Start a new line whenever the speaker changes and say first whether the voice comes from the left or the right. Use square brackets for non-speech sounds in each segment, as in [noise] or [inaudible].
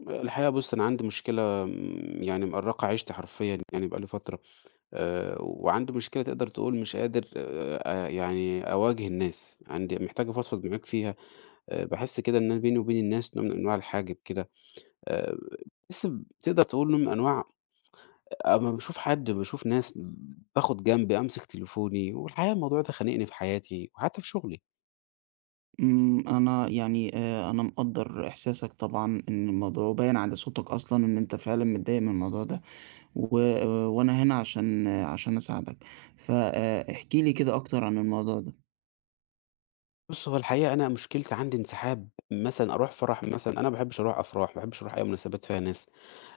left: الحقيقة بُص، أنا عندي مشكلة يعني مأرّقة عيشتي حرفيًا يعني بقى لي فترة، وعندي مشكلة تقدر تقول مش قادر يعني أواجه الناس، عندي محتاج أفضفض معاك فيها، باحس كده إن أنا بيني وبين الناس نوع من أنواع الحاجب كده، آآ باحس تقدر تقول نوع من أنواع أمّا باشوف ناس باخد جنبي، أمسك تليفوني، والحقيقة الموضوع ده خانقني في حياتي وحتى في شغلي.
right: أنا يعني أنا مقدّر إحساسك طبعًا إن الموضوع وباين على صوتك أصلًا إن أنت فعلًا متضايق من الموضوع ده، و وأنا هنا عشان عشان أساعدك، ف احكِ لي كده أكتر عن الموضوع ده.
left: بُص، هو الحقيقة أنا مشكلتي عندي انسحاب، مثلًا أروح فرح مثلًا أنا ما باحبش أروح أفراح، ما باحبش أروح أي مناسبات فيها ناس.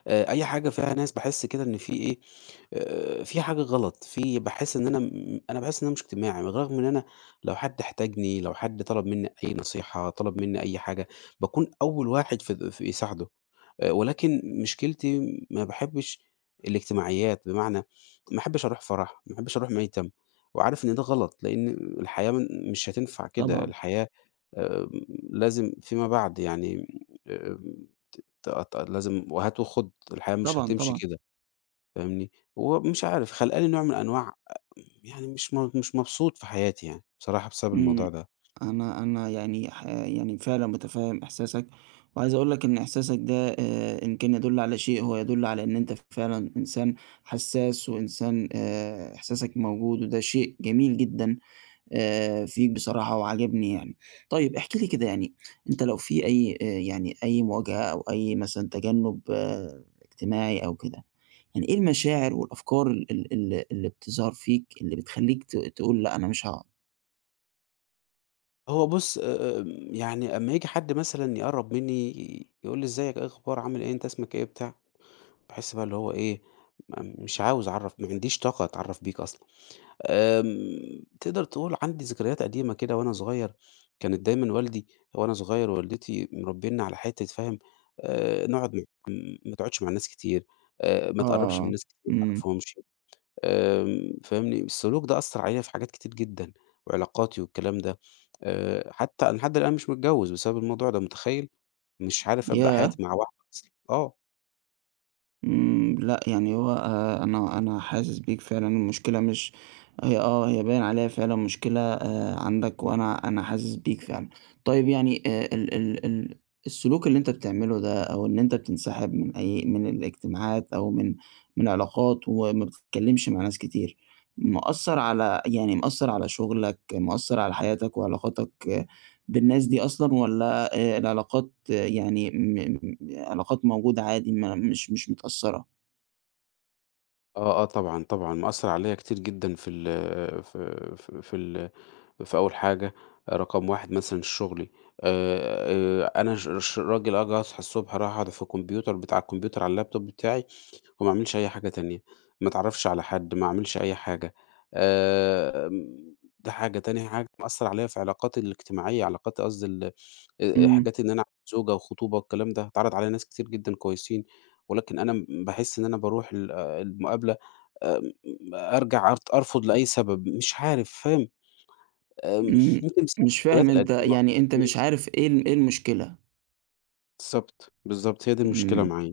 left: أي حاجة فيها ناس باحس كده إن في إيه، في حاجة غلط، باحس إن أنا باحس إن أنا مش اجتماعي، بالرغم إن أنا لو حد احتاجني، لو حد طلب منّي أي نصيحة، طلب منّي أي حاجة، باكون أول واحد في يساعده، ولكن مشكلتي ما باحبش الاجتماعيات، بمعنى ما احبش أروح فرح، ما احبش أروح ميتم، وعارف إن ده غلط، لإن الحياة مش هتنفع كده،
right: طبعًا،
left: الحياة آآ لازم فيما بعد يعني آآ ت ت لازم وهات وخُد، الحياة مش
right: طبعًا،
left: هتمشي
right: طبعًا.
left: كده، فاهمني؟ ومش عارف خلقاني نوع من أنواع يعني مش مبسوط في حياتي يعني بصراحة بسبب
right: إمم،
left: الموضوع ده.
right: أنا يعني يعني فعلًا متفهم إحساسك، وعايز أقول لك إن إحساسك ده إن كان يدل على شيء هو يدل على إن أنت فعلًا إنسان حساس وإنسان، إحساسك موجود وده شيء جميل جدًا. فيك بصراحة وعاجبني يعني. طيب احكِ لي كده يعني أنت لو في أي مواجهة أو أي مثلًا تجنُّب اجتماعي أو كده، يعني إيه المشاعر والأفكار ال ال ال اللي بتظهر فيك اللي بتخلّيك تقول لأ أنا مش هاقعد؟
left: هو بُص يعني أمّا ييجي حد مثلًا يقرّب منّي يقول لي: "إزيك، إيه الأخبار، عامل إيه، أنت اسمك إيه،" بتاع، باحس بقى اللي هو إيه، مش عاوز أعرّف ما عنديش طاقة أتعرّف بيك أصلًا. تقدر تقول عندي ذكريات قديمة كده وأنا صغير، كانت دايمًا وأنا صغير والدتي مربّينا على حتّة فاهم، نقعد مع- م ما تقعدش مع ناس كتير، ما تقرّبش من
right: آه.
left: ناس كتير ما
right: إمم.
left: تعرفهمش، فاهمني، السلوك ده أثّر عليَّ في حاجات كتير جدًا، وعلاقاتي والكلام ده، حتّى أنا لحد الآن مش متجوّز بسبب الموضوع ده متخيّل؟ مش عارف أبدأ
right: ياه!
left: حياتي مع واحدة أصلًا، آه.
right: لأ، يعني هو أنا حاسس بيك فعلًا. المشكلة مش هي باين عليها فعلًا مشكلة عندك، وأنا أنا حاسس بيك فعلًا. طيب يعني ال ال ال السلوك اللي أنت بتعمله ده، أو إن أنت بتنسحب من أي من الاجتماعات أو من علاقات، وما بتتكلّمش مع ناس كتير، مأثّر على شغلك، مأثّر على حياتك وعلاقاتك بالناس دي أصلًا، والّا العلاقات يعني م م علاقات موجودة عادي ما مش مش متأثّرة؟
left: آه، آه، طبعًا، طبعًا، مأثّر عليَّ كتير جدًا في ال في في في ال في أول حاجة، رقم 1 مثلًا شغلي، أنا ش ش راجل آجي أصحى الصبح أروح أقعد في الكمبيوتر بتاع الكمبيوتر على اللابتوب بتاعي وما أعملش أي حاجة تانية، ما أتعرّفش على حد، ما أعملش أي حاجة، آآ، ده حاجة، تاني حاجة مأثّر عليَّ في علاقاتي الاجتماعية، علاقاتي قصدي ال
right: إمم،
left: حاجات إن أنا أعمل زوجة وخطوبة والكلام ده، اتعرض عليَّ ناس كتير جدًا كويسين، ولكن أنا باحس إن أنا باروح ال المقابلة آمم، أرجع أرفض لأي سبب، مش عارف، فاهم، آمم،
right: إمم،
left: يمكن بسبب
right: مش
left: الذكريات
right: فاهم أنت،
left: القديمة.
right: يعني أنت مش
left: أيوه،
right: عارف إيه المشكلة.
left: بالضبط، بالضبط، هي دي المشكلة
right: إمم،
left: معايا.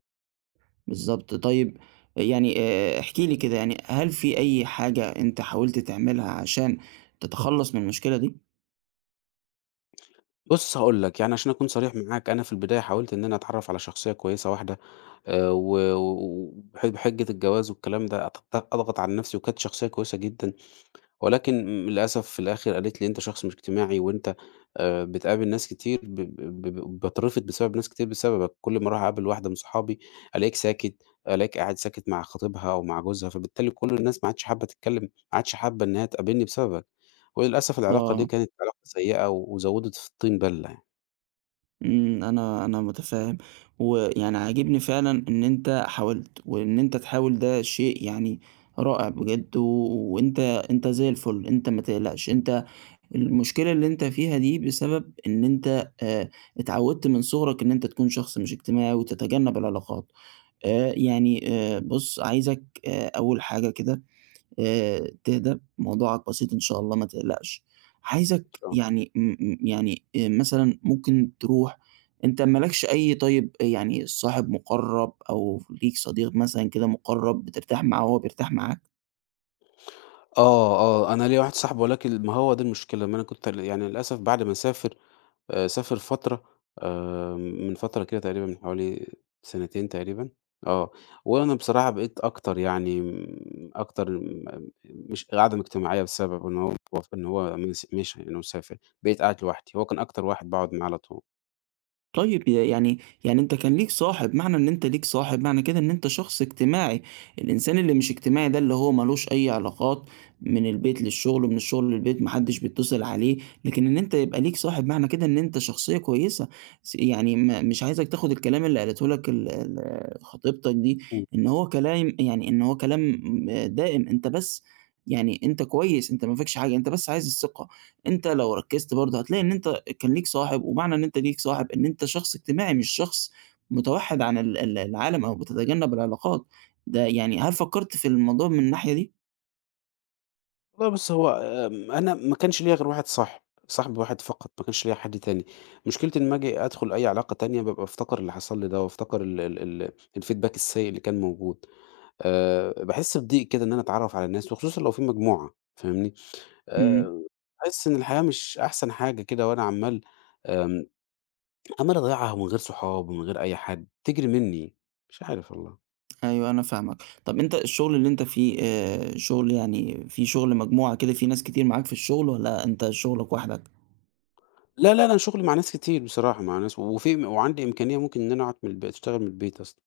right: بالضبط. طيب يعني احكِ لي كده، يعني هل في أي حاجة أنت حاولت تعملها عشان تتخلّص من المشكلة دي؟
left: بُص هاقول لك، يعني عشان أكون صريح معاك، أنا في البداية حاولت إن أنا أتعرف على شخصية كويسة واحدة، و و- وبح بحجة الجواز والكلام ده أضغط على نفسي، وكانت شخصية كويسة جدًا. ولكن للأسف في الآخر قالت لي: "أنت شخص مش اجتماعي وأنت بتقابل ناس كتير ب ب ب باترفض بسبب ناس كتير بسببك، كل ما أروح أقابل واحدة من صحابي ألاقيك ساكت، ألاقيك قاعد ساكت مع خطيبها أو مع جوزها، فبالتالي كل الناس ما عادش حابة تتكلم، ما عادش حابة إنها تقابلني بسببك." وللأسف العلاقة دي
right: آه.
left: كانت علاقة سيئة وزودت في الطين بلة يعني.
right: أنا متفهّم، ويعني عاجبني فعلًا إن أنت حاولت، وإن أنت تحاول ده شيء يعني رائع بجد. و وأنت أنت زي الفل، أنت ما تقلقش، أنت المشكلة اللي أنت فيها دي بسبب إن أنت اتعودت من صغرك إن أنت تكون شخص مش اجتماعي وتتجنب العلاقات. يعني بُص، عايزك أول حاجة كده تهدى، موضوعك بسيط إن شاء الله، ما تقلقش. عايزك
left: إن شاء الله.
right: يعني م م يعني مثلًا ممكن تروح، أنت ما لكش أي، طيب يعني صاحب مُقرّب أو ليك صديق مثلًا كده مُقرّب بترتاح معاه وهو بيرتاح معاك؟
left: آه، آه، أنا ليّا واحد صاحبي ولكن ما هو دي المشكلة، ما أنا كنت يعني للأسف بعد ما سافر سافر فترة من فترة كده تقريبًا من حوالي سنتين تقريبًا، آه. وأنا بصراحة بقيت أكتر يعني أكتر مش عدم اجتماعية بسبب إن هو مشي إنه سافر، بقيت قاعد لوحدي، هو كان أكتر واحد باقعد معاه على طول.
right: طيب، ي يعني يعني أنت كان ليك صاحب، معنى إن أنت ليك صاحب، معنى كده إن أنت شخص اجتماعي. الإنسان اللي مش اجتماعي ده اللي هو ما لوش أي علاقات، من البيت للشغل ومن الشغل للبيت، ما حدش بيتصل عليه، لكن إن أنت يبقى ليك صاحب، معنى كده إن أنت شخصية كويسة. يعني ما مش عايزك تاخد الكلام اللي قالته لك ال ال خطيبتك دي
left: إمم.
right: إن هو كلام دائم. أنت بس يعني أنت كويس، أنت ما فيكش حاجة، أنت بس عايز الثقة. أنت لو ركزت برضه هتلاقي إن أنت كان ليك صاحب، ومعنى إن أنت ليك صاحب إن أنت شخص اجتماعي مش شخص متوحِّد عن ال ال العالم أو بتتجنب العلاقات. ده يعني، هل فكّرت في الموضوع من الناحية دي؟
left: والله بُص هو أنا ما كانش ليّا غير واحد صاحب، صاحب واحد فقط، ما كانش ليّا حد تاني. مشكلتي لمّا آجي أدخل أي علاقة تانية بابقى بافتكر اللي حصل لي ده، وافتكر ال ال ال الfeedback السيء اللي كان موجود. باحس بضيق كده إن أنا أتعرّف على الناس وخصوصًا لو في مجموعة فاهمني،
right: إمم،
left: آآ باحس إن الحياة مش أحسن حاجة كده وأنا عمّال آمم، عمّال أضيّعها من غير صحاب ومن غير أي حد، بتجري منّي، مش عارف والله.
right: أيوه، أنا فاهمك. طَب أنت الشغل اللي أنت فيه شغل، يعني في شغل مجموعة كده، في ناس كتير معاك في الشغل، والّا أنت شغلك وحدك؟
left: لا، لا، أنا شغلي مع ناس كتير بصراحة، مع ناس وفي وعندي إمكانية ممكن إن أنا أقعد من أشتغل من البيت أصلًا.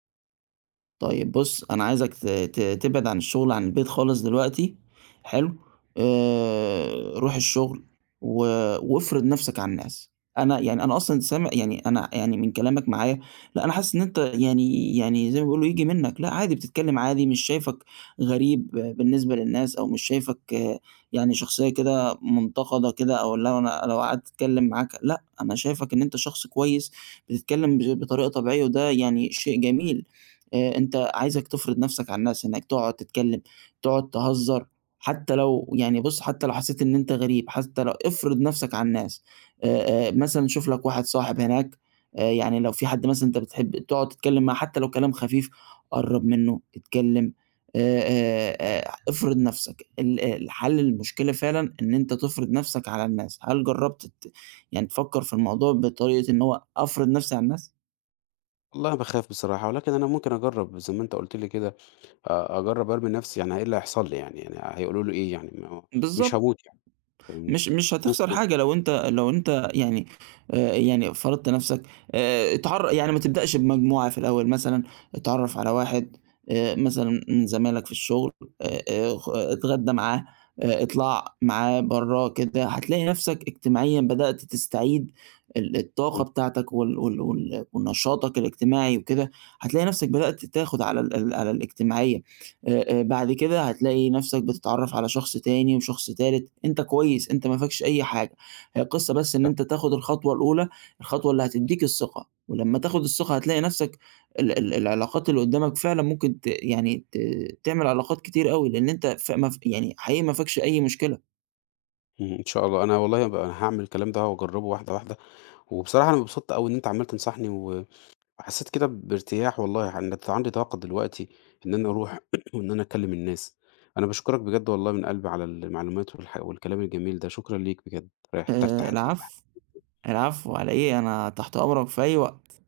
right: طيب بُص، أنا عايزك ت ت تبعد عن الشغل عن البيت خالص دلوقتي، حلو؟ روح الشغل و وافرض نَفْسك على الناس. أنا يعني أنا أصلًا سامع، يعني أنا يعني من كلامك معايا، لأ، أنا حاسس إن أنت يعني زي ما بيقولوا ييجي منّك، لأ عادي، بتتكلم عادي، مش شايفك غريب بالنسبة للناس، أو مش شايفك يعني شخصية كده مُنتقدة كده، أو اللي هو أنا لو قعدت أتكلم معاك، لأ، أنا شايفك إن أنت شخص كويس، بتتكلم بطريقة طبيعية، وده يعني شيء جميل. أنت، عايزك تفرض نَفْسك على الناس، إنّك تقعد تتكلّم، تقعد تهزّر. حتّى لو حسّيت إن أنت غريب، حتّى لو، افرض نَفْسك على الناس. آآ مثلًا شوف لك واحد صاحب هناك، يعني لو في حد مثلًا أنت بتحب تقعد تتكلّم معاه حتّى لو كلام خفيف، قرّب منّه، اتكلّم. افرض نَفْسك. ال ال حَل المشكلة فعلًا إن أنت تفرض نَفْسك على الناس. هل جرّبت يعني تفكّر في الموضوع بطريقة إن هو أفرض نَفْسي على الناس؟
left: والله باخاف بصراحة، ولكن أنا ممكن أجرّب زي ما أنت قُلت لي كده، أجرّب أرمي نَفْسي يعني إيه اللي هيحصل لي يعني، يعني هيقولوا لي إيه يعني ما هو مش
right: بالضبط.
left: هاموت يعني فاهمني؟
right: مش هتخسر
left: ممكن.
right: حاجة لو أنت يعني فرضت نَفْسك. اتعر يعني ما تبدأش بمجموعة في الأول مثلًا، اتعرّف على واحد مثلًا من زمايلك في الشغل، خ اتغدّى معاه، اطلع معاه برّه كده، هتلاقي نَفْسك اجتماعيًا بدأت تستعيد الطاقة
left: إمم.
right: بتاعتك، وال وال وال ونشاطك الاجتماعي وكده، هتلاقي نَفْسك بدأت تاخُد على ال ال على الاجتماعية. بعد كده هتلاقي نفْسك بتتعرّف على شخص تاني وشخص تالت، أنت كويس، أنت ما فيكش أي حاجة، هي القصّة بس إن أنت تاخد الخطوة الأولى، الخطوة اللي هتدّيك الثقة، ولمّا تاخد الثقة هتلاقي نفْسك ال ال العلاقات اللي قدّامك فعلًا، ممكن ت يعني ت تعمل علاقات كتير أوي، لإن أنت ف ما ف يعني حقيقي ما فيكش أي مشكلة.
left: إمم، إن شاء الله، أنا والله هاعمل الكلام ده وأجرّبه واحدة واحدة، وبصراحة أنا انبسطت أوي إن أنت عمّال تنصحني وحسّيت كده بارتياح والله، إن أنا عندي طاقة دلوقتي إن أنا أروح [clears throat] وإن أنا أكلّم الناس. أنا باشكرك بجد والله من قلبي على المعلومات والكلام الجميل ده، شكرًا ليك بجد، ارتحت
right: العفو، العفو على إيه، أنا تحت أمرك في أي وقت.